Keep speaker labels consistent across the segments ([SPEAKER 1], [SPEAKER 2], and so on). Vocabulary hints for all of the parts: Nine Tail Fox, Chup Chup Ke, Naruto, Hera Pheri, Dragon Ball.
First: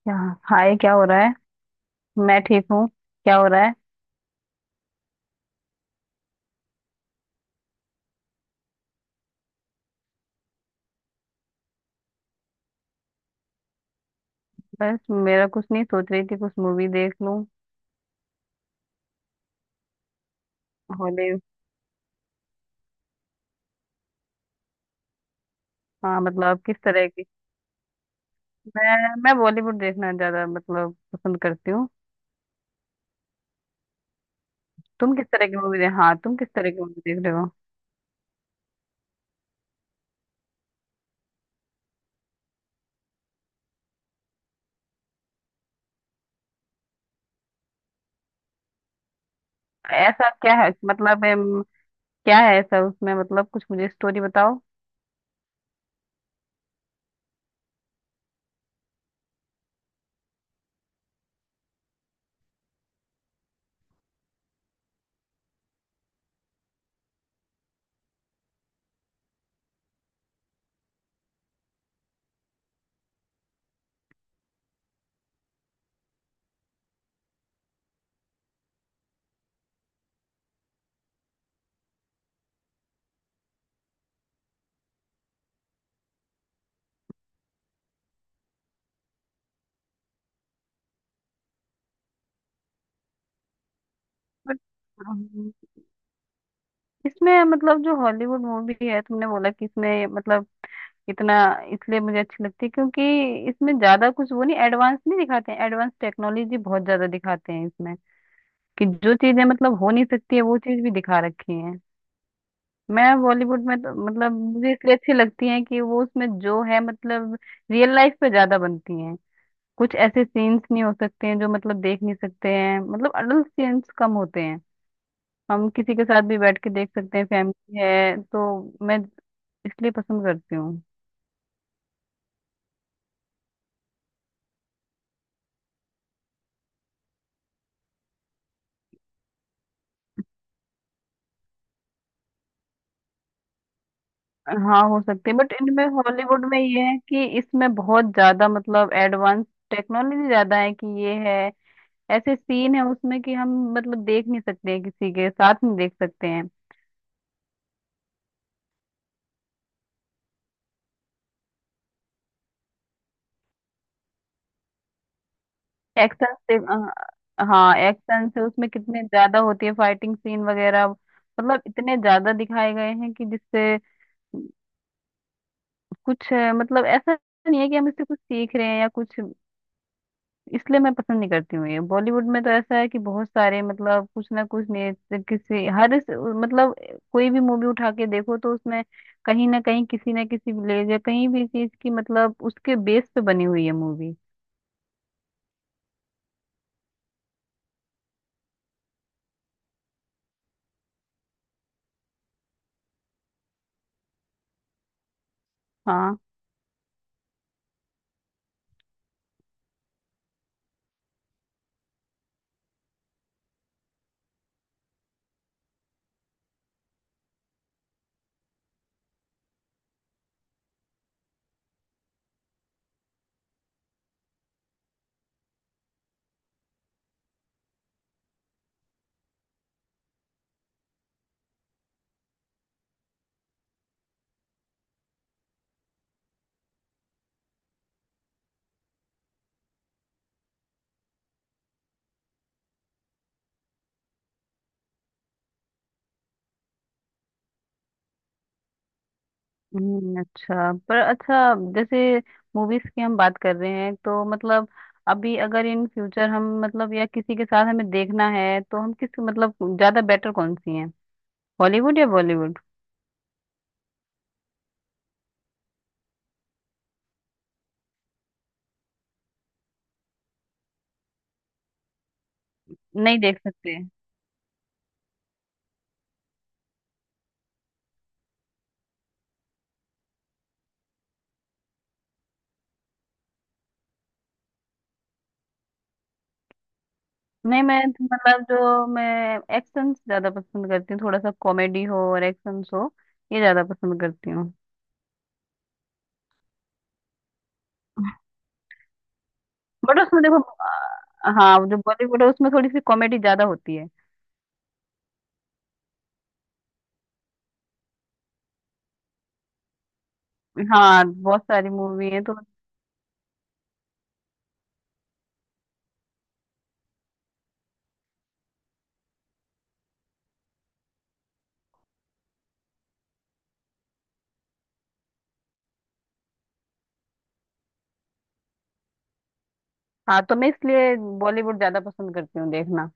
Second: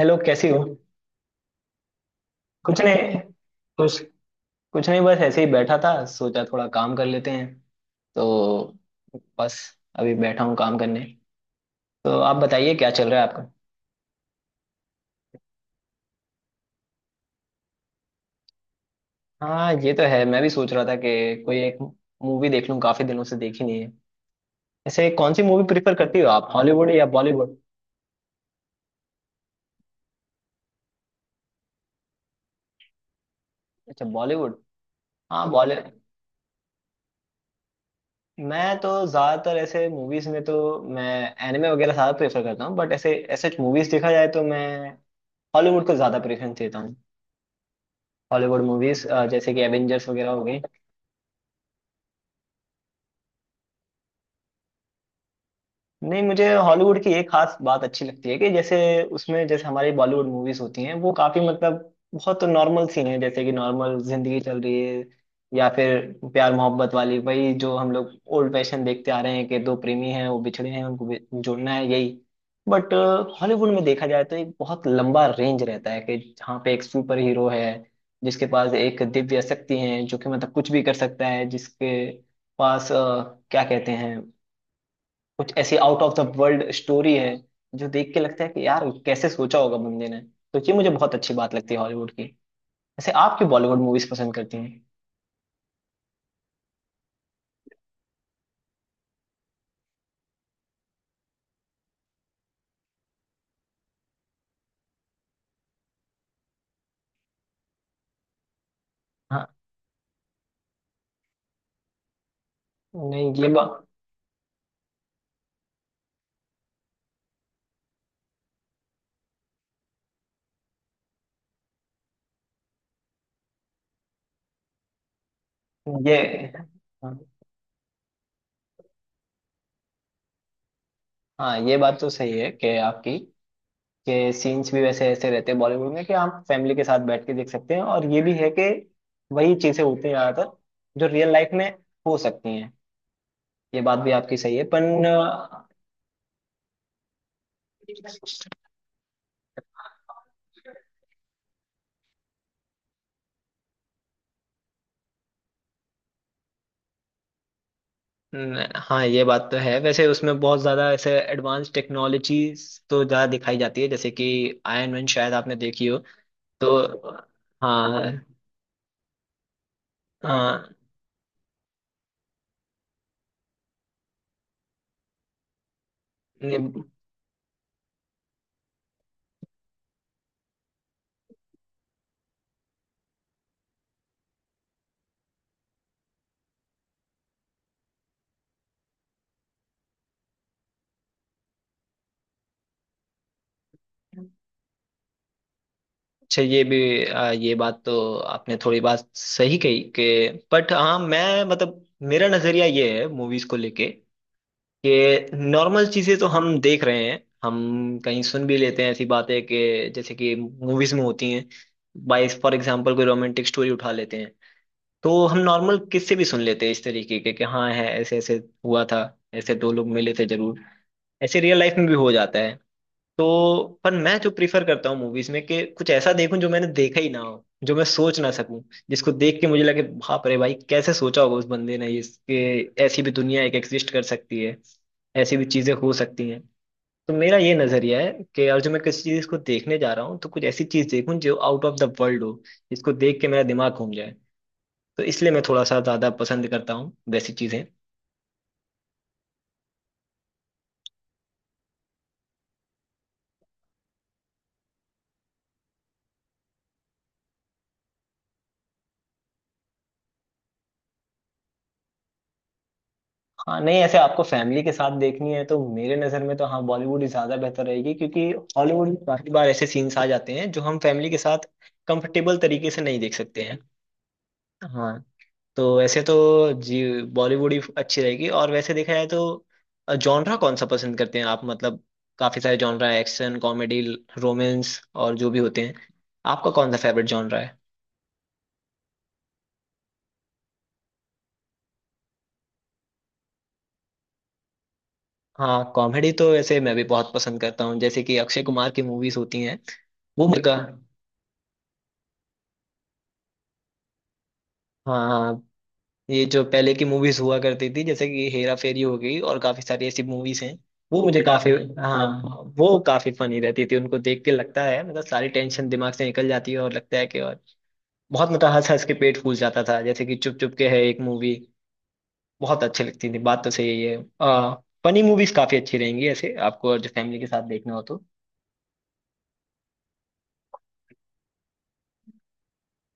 [SPEAKER 1] Hello, कैसी हो।
[SPEAKER 2] Hi, क्या हो रहा है? मैं ठीक
[SPEAKER 1] कुछ
[SPEAKER 2] हूँ।
[SPEAKER 1] नहीं।
[SPEAKER 2] क्या हो रहा है?
[SPEAKER 1] कुछ कुछ नहीं, बस ऐसे ही बैठा था, सोचा थोड़ा काम कर लेते हैं। तो बस, अभी बैठा हूँ काम करने। तो आप बताइए, क्या चल रहा है आपका।
[SPEAKER 2] बस मेरा कुछ नहीं, सोच रही थी कुछ मूवी देख लूं।
[SPEAKER 1] हाँ, ये तो है। मैं भी सोच रहा था
[SPEAKER 2] हॉलीवुड।
[SPEAKER 1] कि कोई एक मूवी देख लूँ, काफी दिनों से देखी नहीं है। ऐसे कौन सी मूवी प्रिफर करती
[SPEAKER 2] हाँ,
[SPEAKER 1] हो आप,
[SPEAKER 2] मतलब किस
[SPEAKER 1] हॉलीवुड या
[SPEAKER 2] तरह की?
[SPEAKER 1] बॉलीवुड?
[SPEAKER 2] मैं बॉलीवुड देखना ज्यादा मतलब पसंद करती हूँ।
[SPEAKER 1] अच्छा, बॉलीवुड।
[SPEAKER 2] तुम किस तरह
[SPEAKER 1] हाँ,
[SPEAKER 2] की मूवी दे
[SPEAKER 1] बॉलीवुड।
[SPEAKER 2] हाँ, तुम किस तरह की मूवी देख रहे हो?
[SPEAKER 1] मैं तो ज्यादातर ऐसे मूवीज में तो मैं एनिमे वगैरह ज्यादा प्रेफर करता हूँ, बट ऐसे ऐसे मूवीज देखा जाए तो मैं हॉलीवुड को ज्यादा प्रेफरेंस देता हूँ। हॉलीवुड मूवीज जैसे कि एवेंजर्स
[SPEAKER 2] ऐसा
[SPEAKER 1] वगैरह हो
[SPEAKER 2] क्या
[SPEAKER 1] गई।
[SPEAKER 2] है मतलब क्या है ऐसा उसमें? मतलब कुछ मुझे स्टोरी बताओ।
[SPEAKER 1] नहीं, मुझे हॉलीवुड की एक खास बात अच्छी लगती है कि जैसे उसमें, जैसे हमारी बॉलीवुड मूवीज होती हैं वो काफी मतलब बहुत नॉर्मल सीन है, जैसे कि नॉर्मल जिंदगी चल रही है या फिर प्यार मोहब्बत वाली, वही जो हम लोग ओल्ड फैशन देखते आ रहे हैं कि दो प्रेमी हैं वो बिछड़े हैं उनको जोड़ना है, यही। बट हॉलीवुड में देखा जाए तो एक बहुत लंबा रेंज रहता है कि जहाँ पे एक सुपर हीरो है जिसके पास एक दिव्य शक्ति है जो कि मतलब कुछ भी कर सकता है, जिसके पास क्या कहते हैं, कुछ ऐसी out of the world story है जो देख के लगता है कि यार कैसे सोचा होगा बंदे ने। तो ये मुझे बहुत अच्छी बात लगती है हॉलीवुड की। वैसे आप क्यों बॉलीवुड मूवीज पसंद करती
[SPEAKER 2] बट,
[SPEAKER 1] हैं?
[SPEAKER 2] अम, इसमें मतलब जो हॉलीवुड मूवी है, तुमने बोला कि इसमें मतलब इतना इसलिए मुझे अच्छी लगती है क्योंकि इसमें ज्यादा कुछ वो नहीं, एडवांस नहीं दिखाते हैं। एडवांस टेक्नोलॉजी बहुत ज्यादा दिखाते हैं इसमें, कि जो चीजें
[SPEAKER 1] हाँ
[SPEAKER 2] मतलब हो नहीं सकती है, वो चीज भी दिखा रखी है। मैं
[SPEAKER 1] नहीं ये
[SPEAKER 2] बॉलीवुड में
[SPEAKER 1] बात
[SPEAKER 2] तो मतलब मुझे इसलिए अच्छी लगती है कि वो उसमें जो है मतलब रियल लाइफ पे ज्यादा बनती हैं। कुछ ऐसे सीन्स नहीं हो सकते हैं जो मतलब देख नहीं सकते हैं, मतलब अडल्ट सीन्स कम होते हैं। हम किसी के
[SPEAKER 1] ये
[SPEAKER 2] साथ भी बैठ के देख
[SPEAKER 1] हाँ
[SPEAKER 2] सकते हैं, फैमिली है तो। मैं इसलिए पसंद करती हूँ।
[SPEAKER 1] हाँ, ये बात तो सही है कि आपकी कि सीन्स भी वैसे ऐसे रहते हैं बॉलीवुड में कि आप फैमिली के साथ बैठ के देख सकते हैं, और ये भी है कि वही चीजें होती हैं ज्यादातर जो रियल लाइफ में हो सकती हैं। ये बात भी आपकी सही है।
[SPEAKER 2] हाँ हो सकती है, बट इनमें हॉलीवुड में ये है कि इसमें बहुत
[SPEAKER 1] पर
[SPEAKER 2] ज्यादा मतलब एडवांस टेक्नोलॉजी ज्यादा है, कि ये है ऐसे सीन है उसमें कि हम मतलब देख नहीं सकते हैं, किसी के साथ नहीं देख सकते हैं।
[SPEAKER 1] हाँ ये बात तो है, वैसे उसमें बहुत ज़्यादा ऐसे एडवांस टेक्नोलॉजीज तो ज़्यादा दिखाई जाती है, जैसे कि आयरन मैन शायद आपने देखी हो। तो
[SPEAKER 2] हाँ,
[SPEAKER 1] हाँ
[SPEAKER 2] एक्शन से उसमें कितने ज्यादा होती है, फाइटिंग सीन
[SPEAKER 1] हाँ,
[SPEAKER 2] वगैरह मतलब इतने ज्यादा दिखाए गए हैं कि जिससे कुछ
[SPEAKER 1] ये-
[SPEAKER 2] मतलब ऐसा नहीं है कि हम इससे कुछ सीख रहे हैं या कुछ। इसलिए मैं पसंद नहीं करती हूँ ये। बॉलीवुड में तो ऐसा है कि बहुत सारे मतलब कुछ ना कुछ ने मतलब कोई भी मूवी उठा के देखो तो उसमें कहीं ना कहीं किसी ना किसी विलेज या कहीं भी चीज की मतलब उसके बेस पे बनी हुई है मूवी।
[SPEAKER 1] अच्छा, ये भी ये बात तो आपने थोड़ी बात सही कही कि, बट हाँ मैं मतलब मेरा नज़रिया ये है मूवीज को लेके, कि नॉर्मल चीज़ें
[SPEAKER 2] हाँ।
[SPEAKER 1] तो हम देख रहे हैं, हम कहीं सुन भी लेते हैं ऐसी बातें कि जैसे कि मूवीज में होती हैं। बाई फॉर एग्जाम्पल कोई रोमांटिक स्टोरी उठा लेते हैं, तो हम नॉर्मल किससे भी सुन लेते हैं इस तरीके के कि हाँ, है ऐसे ऐसे हुआ था। ऐसे दो लोग मिले थे जरूर, ऐसे रियल लाइफ में भी हो जाता है। तो पर मैं जो प्रीफर करता हूँ मूवीज में कि कुछ ऐसा देखूं जो मैंने देखा ही ना हो, जो मैं सोच ना सकूं, जिसको देख के मुझे लगे बाप रे भाई, कैसे सोचा होगा उस बंदे ने इसके। ऐसी भी दुनिया एक एग्जिस्ट कर सकती है, ऐसी भी चीजें हो सकती हैं। तो मेरा ये नजरिया है कि अगर जो मैं किसी चीज को देखने जा रहा हूँ तो कुछ ऐसी चीज देखूं जो आउट ऑफ द वर्ल्ड हो, जिसको देख के मेरा दिमाग घूम। तो इसलिए मैं थोड़ा सा ज्यादा पसंद करता हूँ वैसी चीजें।
[SPEAKER 2] अच्छा। पर अच्छा, जैसे मूवीज की हम बात कर रहे हैं तो मतलब अभी अगर इन फ्यूचर हम मतलब या किसी के साथ हमें देखना है तो हम किस मतलब ज्यादा बेटर कौन सी है, हॉलीवुड या बॉलीवुड?
[SPEAKER 1] हाँ नहीं, ऐसे आपको फैमिली के साथ देखनी है तो मेरे नजर में तो हाँ, बॉलीवुड ही ज्यादा बेहतर रहेगी, क्योंकि हॉलीवुड में काफी बार ऐसे सीन्स आ जाते हैं जो हम फैमिली के साथ कंफर्टेबल तरीके से नहीं देख
[SPEAKER 2] नहीं देख
[SPEAKER 1] सकते हैं।
[SPEAKER 2] सकते।
[SPEAKER 1] हाँ। तो ऐसे तो जी, बॉलीवुड ही अच्छी रहेगी। और वैसे देखा जाए तो जॉनरा कौन सा पसंद करते हैं आप, मतलब काफी सारे जॉनरा, एक्शन, कॉमेडी, रोमांस और जो भी होते हैं, आपका कौन सा फेवरेट जॉनरा है?
[SPEAKER 2] नहीं, मैं मतलब जो मैं एक्शन ज्यादा पसंद करती हूँ, थोड़ा सा कॉमेडी हो और एक्शन हो, ये ज्यादा पसंद करती हूँ।
[SPEAKER 1] हाँ, कॉमेडी तो वैसे मैं भी बहुत पसंद करता हूँ, जैसे कि अक्षय कुमार की मूवीज होती हैं।
[SPEAKER 2] बट उसमें
[SPEAKER 1] वो
[SPEAKER 2] देखो
[SPEAKER 1] मेरे का
[SPEAKER 2] हाँ, जो बॉलीवुड है उसमें थोड़ी सी कॉमेडी ज्यादा होती है।
[SPEAKER 1] हाँ हाँ, ये जो पहले की मूवीज हुआ करती थी जैसे कि हेरा फेरी हो गई, और काफी सारी ऐसी मूवीज हैं। वो
[SPEAKER 2] हाँ,
[SPEAKER 1] मुझे
[SPEAKER 2] बहुत
[SPEAKER 1] काफी
[SPEAKER 2] सारी
[SPEAKER 1] हाँ,
[SPEAKER 2] मूवी है तो।
[SPEAKER 1] वो काफी फनी रहती थी, उनको देख के लगता है मतलब सारी टेंशन दिमाग से निकल जाती है, और लगता है कि और बहुत मतलब हंस हंस के पेट फूल जाता था, जैसे कि चुप चुप के है एक मूवी, बहुत अच्छी लगती थी, बात तो सही है। आ, फनी मूवीज काफी अच्छी रहेंगी ऐसे आपको, और जो फैमिली के साथ देखना हो तो।
[SPEAKER 2] हाँ, तो मैं इसलिए बॉलीवुड ज्यादा पसंद करती हूँ देखना।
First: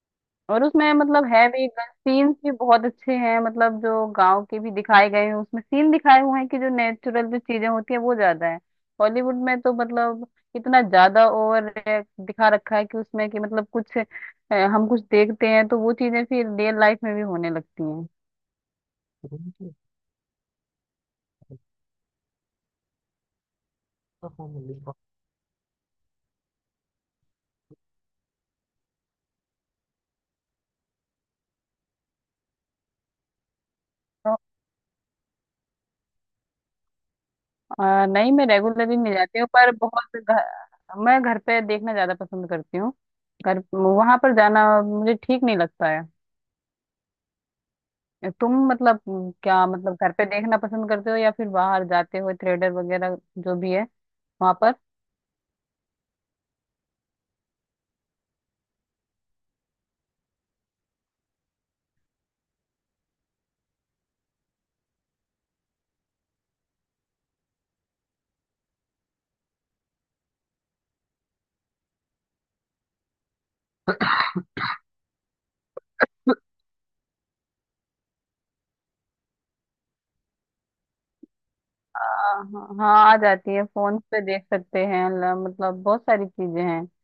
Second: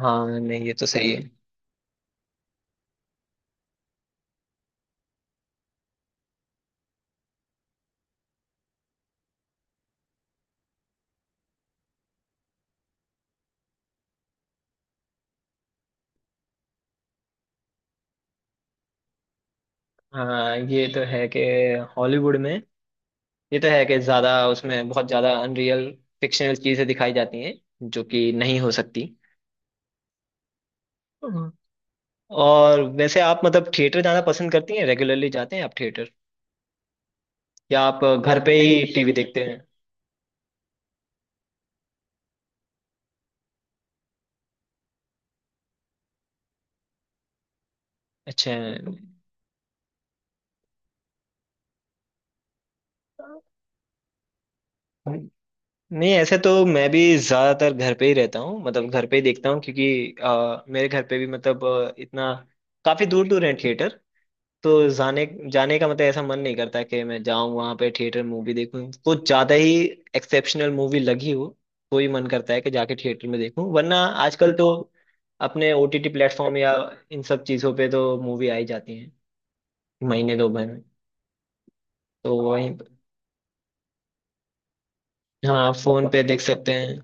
[SPEAKER 1] हाँ नहीं,
[SPEAKER 2] और
[SPEAKER 1] ये तो
[SPEAKER 2] उसमें
[SPEAKER 1] सही है।
[SPEAKER 2] मतलब है भी, सीन्स भी बहुत अच्छे हैं, मतलब जो गांव के भी दिखाए गए हैं उसमें, सीन दिखाए हुए हैं कि जो नेचुरल जो चीजें होती है वो ज्यादा है। हॉलीवुड में तो मतलब इतना ज्यादा ओवर दिखा रखा है कि उसमें कि मतलब कुछ हम कुछ देखते हैं तो वो चीजें फिर रियल लाइफ में भी होने लगती हैं।
[SPEAKER 1] हाँ ये तो है कि हॉलीवुड में, ये तो है कि ज्यादा उसमें बहुत ज्यादा अनरियल फिक्शनल चीजें दिखाई जाती हैं, जो कि नहीं हो सकती। हम्म। और वैसे आप मतलब थिएटर जाना
[SPEAKER 2] तो
[SPEAKER 1] पसंद करती हैं, रेगुलरली जाते हैं आप थिएटर, या आप
[SPEAKER 2] नहीं,
[SPEAKER 1] घर
[SPEAKER 2] मैं
[SPEAKER 1] पे ही
[SPEAKER 2] रेगुलरली
[SPEAKER 1] टीवी
[SPEAKER 2] नहीं जाती
[SPEAKER 1] देखते
[SPEAKER 2] हूँ,
[SPEAKER 1] हैं?
[SPEAKER 2] पर बहुत मैं घर पे देखना ज्यादा पसंद करती हूँ। घर वहां पर जाना मुझे ठीक नहीं लगता है।
[SPEAKER 1] अच्छा।
[SPEAKER 2] तुम मतलब क्या मतलब, घर पे देखना पसंद करते हो या फिर बाहर जाते हो थिएटर वगैरह, जो भी है वहां पर?
[SPEAKER 1] नहीं, ऐसे तो मैं भी ज्यादातर घर पे ही रहता हूँ, मतलब घर पे ही देखता हूँ, क्योंकि मेरे घर पे भी मतलब इतना काफी दूर दूर है थिएटर। तो जाने जाने का मतलब ऐसा मन नहीं करता कि मैं जाऊं वहां पे थिएटर मूवी देखूं, कुछ ज्यादा ही एक्सेप्शनल मूवी लगी हो तो ही मन करता है कि जाके थिएटर में देखूं, वरना आजकल तो अपने ओटीटी प्लेटफॉर्म या इन सब चीजों पे तो मूवी आई जाती है महीने दो महीने में। तो
[SPEAKER 2] हाँ
[SPEAKER 1] वहीं,
[SPEAKER 2] हाँ, आ जाती है। फोन पे देख सकते हैं
[SPEAKER 1] हाँ,
[SPEAKER 2] मतलब बहुत
[SPEAKER 1] फोन पे
[SPEAKER 2] सारी
[SPEAKER 1] देख
[SPEAKER 2] चीजें
[SPEAKER 1] सकते
[SPEAKER 2] हैं
[SPEAKER 1] हैं।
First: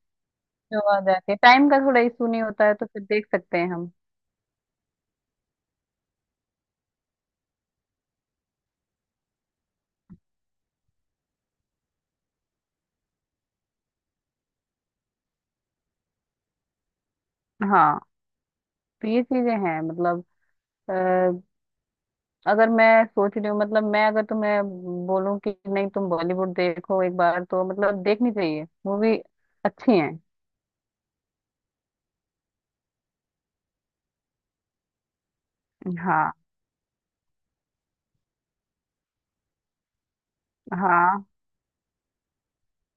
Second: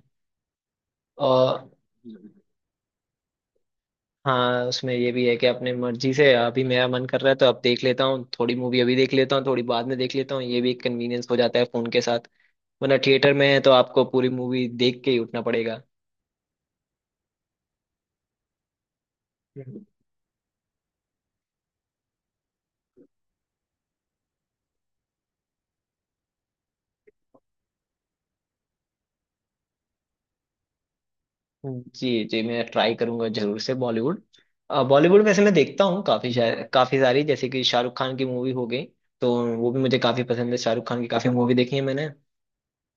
[SPEAKER 2] जो आ जाती है, टाइम
[SPEAKER 1] और
[SPEAKER 2] का थोड़ा इशू नहीं होता है तो फिर देख सकते हैं हम।
[SPEAKER 1] हाँ, उसमें ये भी है कि अपने मर्जी से अभी मेरा मन कर रहा है तो अब देख लेता हूँ थोड़ी मूवी, अभी देख लेता हूँ थोड़ी, बाद में देख लेता हूँ, ये भी एक कन्वीनियंस हो जाता है फोन के साथ। वरना थिएटर में है तो आपको पूरी मूवी देख के ही उठना पड़ेगा।
[SPEAKER 2] हाँ, तो ये चीजें हैं
[SPEAKER 1] हम्म।
[SPEAKER 2] मतलब अ, अगर मैं सोच रही हूँ मतलब, मैं अगर तुम्हें बोलूँ कि नहीं तुम बॉलीवुड देखो एक बार तो मतलब देखनी चाहिए मूवी, अच्छी है।
[SPEAKER 1] हम्म। जी जी, मैं ट्राई करूंगा जरूर से बॉलीवुड। बॉलीवुड वैसे मैं देखता हूँ काफी,
[SPEAKER 2] हाँ।
[SPEAKER 1] काफी सारी जैसे कि शाहरुख खान की मूवी हो गई। तो वो भी मुझे काफी पसंद है, शाहरुख खान की
[SPEAKER 2] हाँ।
[SPEAKER 1] काफी मूवी देखी है मैंने।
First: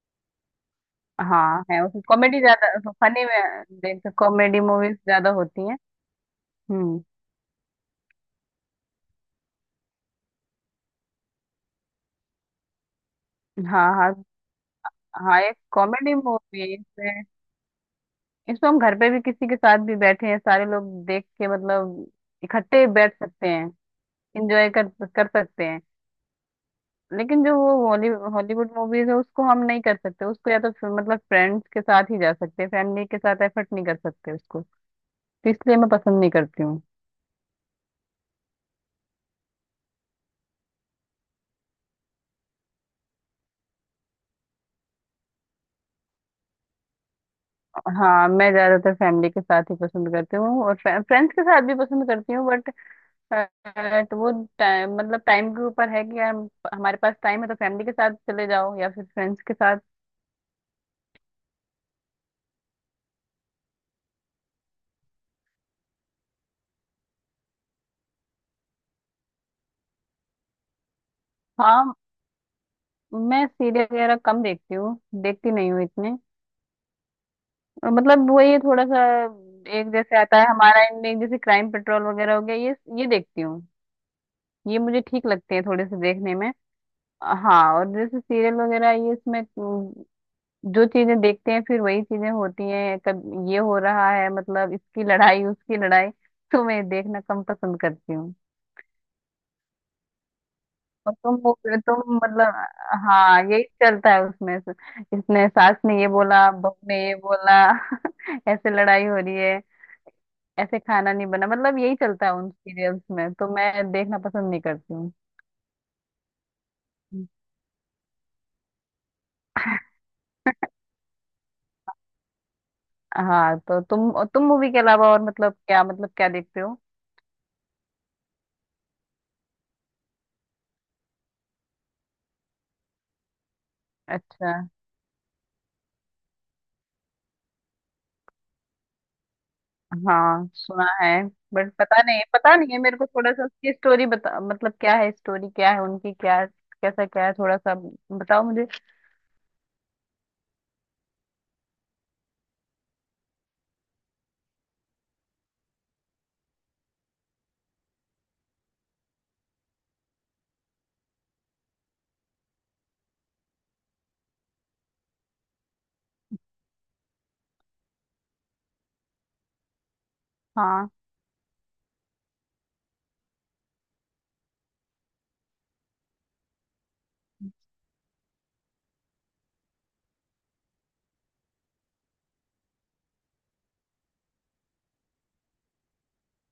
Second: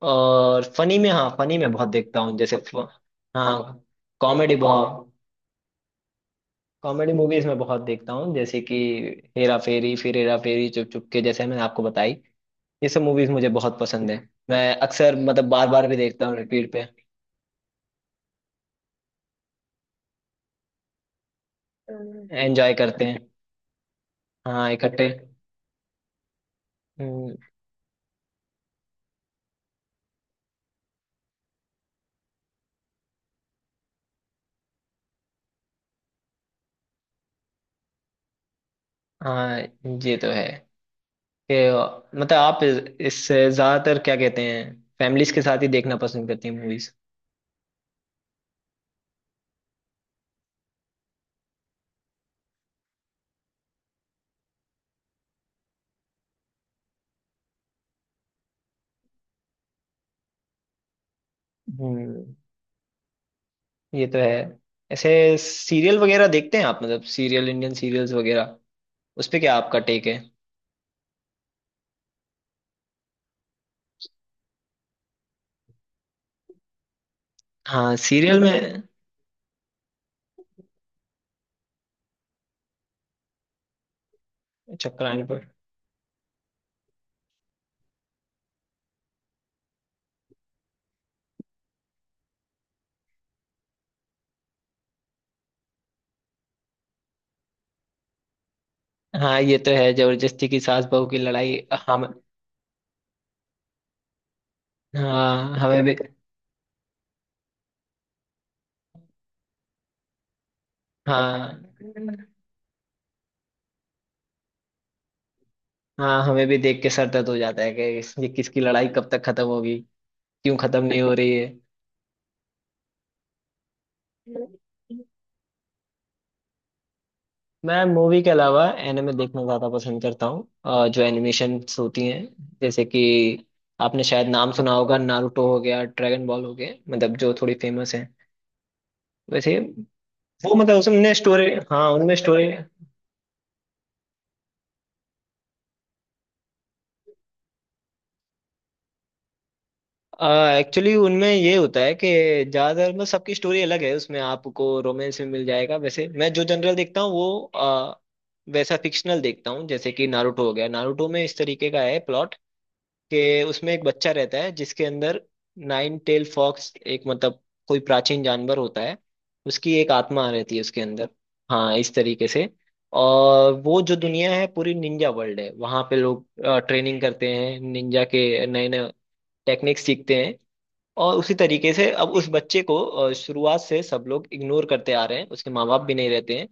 [SPEAKER 1] और फनी में, हाँ फनी
[SPEAKER 2] हाँ,
[SPEAKER 1] में
[SPEAKER 2] है
[SPEAKER 1] बहुत
[SPEAKER 2] उसमें
[SPEAKER 1] देखता हूँ,
[SPEAKER 2] कॉमेडी
[SPEAKER 1] जैसे
[SPEAKER 2] ज्यादा। फनी में
[SPEAKER 1] हाँ,
[SPEAKER 2] देखते
[SPEAKER 1] कॉमेडी
[SPEAKER 2] कॉमेडी मूवीज
[SPEAKER 1] बहुत,
[SPEAKER 2] ज्यादा होती हैं। हम्म।
[SPEAKER 1] कॉमेडी मूवीज में बहुत देखता हूँ, जैसे कि हेरा फेरी, फिर हेरा फेरी, चुप चुप के, जैसे मैंने आपको बताई, ये सब मूवीज मुझे बहुत
[SPEAKER 2] हाँ
[SPEAKER 1] पसंद है।
[SPEAKER 2] हाँ।
[SPEAKER 1] मैं अक्सर
[SPEAKER 2] हाँ,
[SPEAKER 1] मतलब
[SPEAKER 2] एक
[SPEAKER 1] बार बार भी
[SPEAKER 2] कॉमेडी
[SPEAKER 1] देखता हूँ
[SPEAKER 2] मूवी है
[SPEAKER 1] रिपीट पे।
[SPEAKER 2] इसमें। इसमें हम घर पे भी किसी के साथ भी बैठे हैं सारे लोग, देख के मतलब
[SPEAKER 1] एंजॉय
[SPEAKER 2] इकट्ठे
[SPEAKER 1] करते
[SPEAKER 2] बैठ
[SPEAKER 1] हैं।
[SPEAKER 2] सकते हैं। इंजॉय
[SPEAKER 1] हाँ,
[SPEAKER 2] कर
[SPEAKER 1] इकट्ठे।
[SPEAKER 2] कर सकते हैं।
[SPEAKER 1] हम्म।
[SPEAKER 2] लेकिन जो वो हॉलीवुड मूवीज है उसको हम नहीं कर सकते उसको, या तो फिर मतलब फ्रेंड्स के साथ ही जा सकते हैं, फैमिली के साथ एफर्ट नहीं कर सकते उसको। तो इसलिए मैं पसंद नहीं करती।
[SPEAKER 1] हाँ ये तो है कि मतलब आप इससे ज्यादातर क्या कहते हैं, फैमिलीज के साथ ही देखना पसंद करती हैं मूवीज?
[SPEAKER 2] हाँ, मैं ज्यादातर फैमिली के साथ ही पसंद करती हूँ, और फ्रेंड्स के साथ भी पसंद करती हूँ। बट तो वो टाइम मतलब टाइम के ऊपर है कि यार, हमारे पास टाइम है तो फैमिली के साथ चले जाओ या फिर फ्रेंड्स के साथ।
[SPEAKER 1] हम्म। ये तो है। ऐसे सीरियल वगैरह देखते हैं आप, मतलब सीरियल, इंडियन सीरियल्स वगैरह, उस पे क्या आपका टेक है?
[SPEAKER 2] हाँ, मैं सीरियल वगैरह कम देखती हूँ, देखती नहीं हूँ इतने। और
[SPEAKER 1] हाँ
[SPEAKER 2] मतलब
[SPEAKER 1] सीरियल
[SPEAKER 2] वही है
[SPEAKER 1] में
[SPEAKER 2] थोड़ा सा, एक जैसे आता है हमारा इनमें। जैसे क्राइम पेट्रोल वगैरह हो गया, ये देखती हूँ। ये
[SPEAKER 1] अच्छा,
[SPEAKER 2] मुझे
[SPEAKER 1] क्राइम
[SPEAKER 2] ठीक
[SPEAKER 1] पर।
[SPEAKER 2] लगते हैं थोड़े से देखने में। हाँ, और जैसे सीरियल वगैरह ये, इसमें जो चीजें देखते हैं फिर वही चीजें होती हैं कब, ये हो रहा है, मतलब इसकी लड़ाई, उसकी लड़ाई। तो मैं देखना कम पसंद करती हूँ।
[SPEAKER 1] हाँ ये तो है, जबरदस्ती की सास बहू
[SPEAKER 2] और
[SPEAKER 1] की लड़ाई। हम।
[SPEAKER 2] तुम मतलब। हाँ, यही चलता है उसमें से। इसने,
[SPEAKER 1] हाँ,
[SPEAKER 2] सास
[SPEAKER 1] हमें भी।
[SPEAKER 2] ने ये बोला, बहू ने ये बोला ऐसे लड़ाई हो रही है, ऐसे खाना नहीं बना,
[SPEAKER 1] हाँ
[SPEAKER 2] मतलब यही चलता है उन सीरियल्स में, तो मैं देखना पसंद नहीं करती हूँ।
[SPEAKER 1] हाँ, हमें भी देख के सर दर्द हो जाता है कि ये किसकी लड़ाई कब तक खत्म होगी, क्यों खत्म नहीं हो रही है।
[SPEAKER 2] हाँ, तो तुम मूवी के अलावा और मतलब क्या देखते हो?
[SPEAKER 1] मैं मूवी के अलावा एनिमे देखना ज्यादा पसंद करता हूँ, जो एनिमेशन होती हैं, जैसे कि आपने शायद नाम
[SPEAKER 2] अच्छा।
[SPEAKER 1] सुना होगा, नारुतो हो गया, ड्रैगन बॉल हो गया, मतलब जो थोड़ी फेमस है वैसे।
[SPEAKER 2] हाँ,
[SPEAKER 1] वो मतलब
[SPEAKER 2] सुना है।
[SPEAKER 1] उसमें स्टोरी
[SPEAKER 2] बट
[SPEAKER 1] हाँ,
[SPEAKER 2] पता
[SPEAKER 1] उनमें
[SPEAKER 2] नहीं,
[SPEAKER 1] स्टोरी
[SPEAKER 2] पता नहीं है मेरे को थोड़ा सा, उसकी स्टोरी बता, मतलब क्या है स्टोरी, क्या है उनकी, क्या कैसा क्या है, थोड़ा सा बताओ मुझे।
[SPEAKER 1] एक्चुअली उनमें ये होता है कि ज्यादातर मतलब सबकी स्टोरी अलग है, उसमें आपको रोमांस में मिल जाएगा, वैसे मैं जो जनरल देखता हूँ वो वैसा फिक्शनल देखता हूँ, जैसे कि नारुतो हो गया। नारुतो में इस तरीके का है प्लॉट, कि उसमें एक बच्चा रहता है जिसके अंदर नाइन टेल फॉक्स, एक मतलब कोई प्राचीन जानवर होता है, उसकी एक आत्मा रहती है उसके
[SPEAKER 2] हाँ
[SPEAKER 1] अंदर। हाँ, इस तरीके से। और वो जो दुनिया है पूरी निंजा वर्ल्ड है, वहां पे लोग ट्रेनिंग करते हैं, निंजा के नए नए टेक्निक्स सीखते हैं। और उसी तरीके से अब उस बच्चे को शुरुआत से सब लोग इग्नोर करते आ रहे हैं, उसके माँ बाप भी नहीं रहते हैं।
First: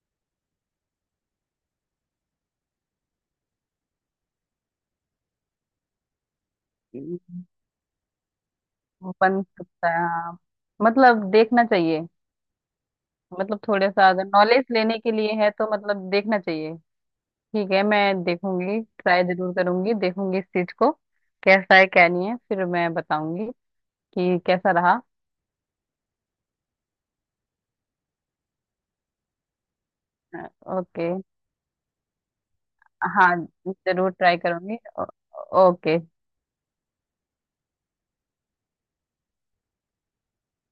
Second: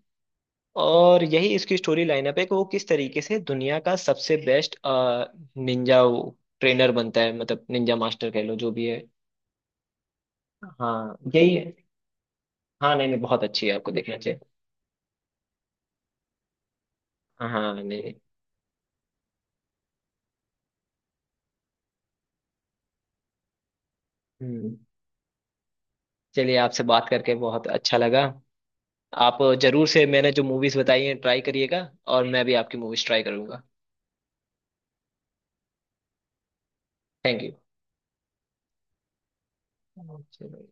[SPEAKER 1] और यही इसकी स्टोरी लाइनअप है कि वो किस तरीके से दुनिया का सबसे बेस्ट निंजा ट्रेनर बनता है, मतलब निंजा मास्टर कह लो जो भी है।
[SPEAKER 2] वो बन सकता है। हाँ,
[SPEAKER 1] हाँ,
[SPEAKER 2] मतलब
[SPEAKER 1] यही
[SPEAKER 2] देखना
[SPEAKER 1] है।
[SPEAKER 2] चाहिए।
[SPEAKER 1] हाँ नहीं नहीं, बहुत
[SPEAKER 2] मतलब
[SPEAKER 1] अच्छी है,
[SPEAKER 2] थोड़ा
[SPEAKER 1] आपको
[SPEAKER 2] सा
[SPEAKER 1] देखना
[SPEAKER 2] अगर
[SPEAKER 1] चाहिए।
[SPEAKER 2] नॉलेज लेने के लिए है तो मतलब देखना चाहिए। ठीक
[SPEAKER 1] हाँ
[SPEAKER 2] है,
[SPEAKER 1] नहीं नहीं।
[SPEAKER 2] मैं देखूंगी, ट्राई जरूर करूंगी, देखूंगी इस चीज को। कैसा है क्या नहीं है फिर मैं बताऊंगी कि कैसा
[SPEAKER 1] हम्म।
[SPEAKER 2] रहा।
[SPEAKER 1] चलिए, आपसे बात करके बहुत अच्छा लगा। आप जरूर से मैंने जो मूवीज बताई
[SPEAKER 2] ओके।
[SPEAKER 1] हैं ट्राई करिएगा, और मैं भी आपकी मूवीज ट्राई
[SPEAKER 2] हाँ,
[SPEAKER 1] करूंगा।
[SPEAKER 2] जरूर ट्राई करूंगी। ओके।
[SPEAKER 1] Thank you.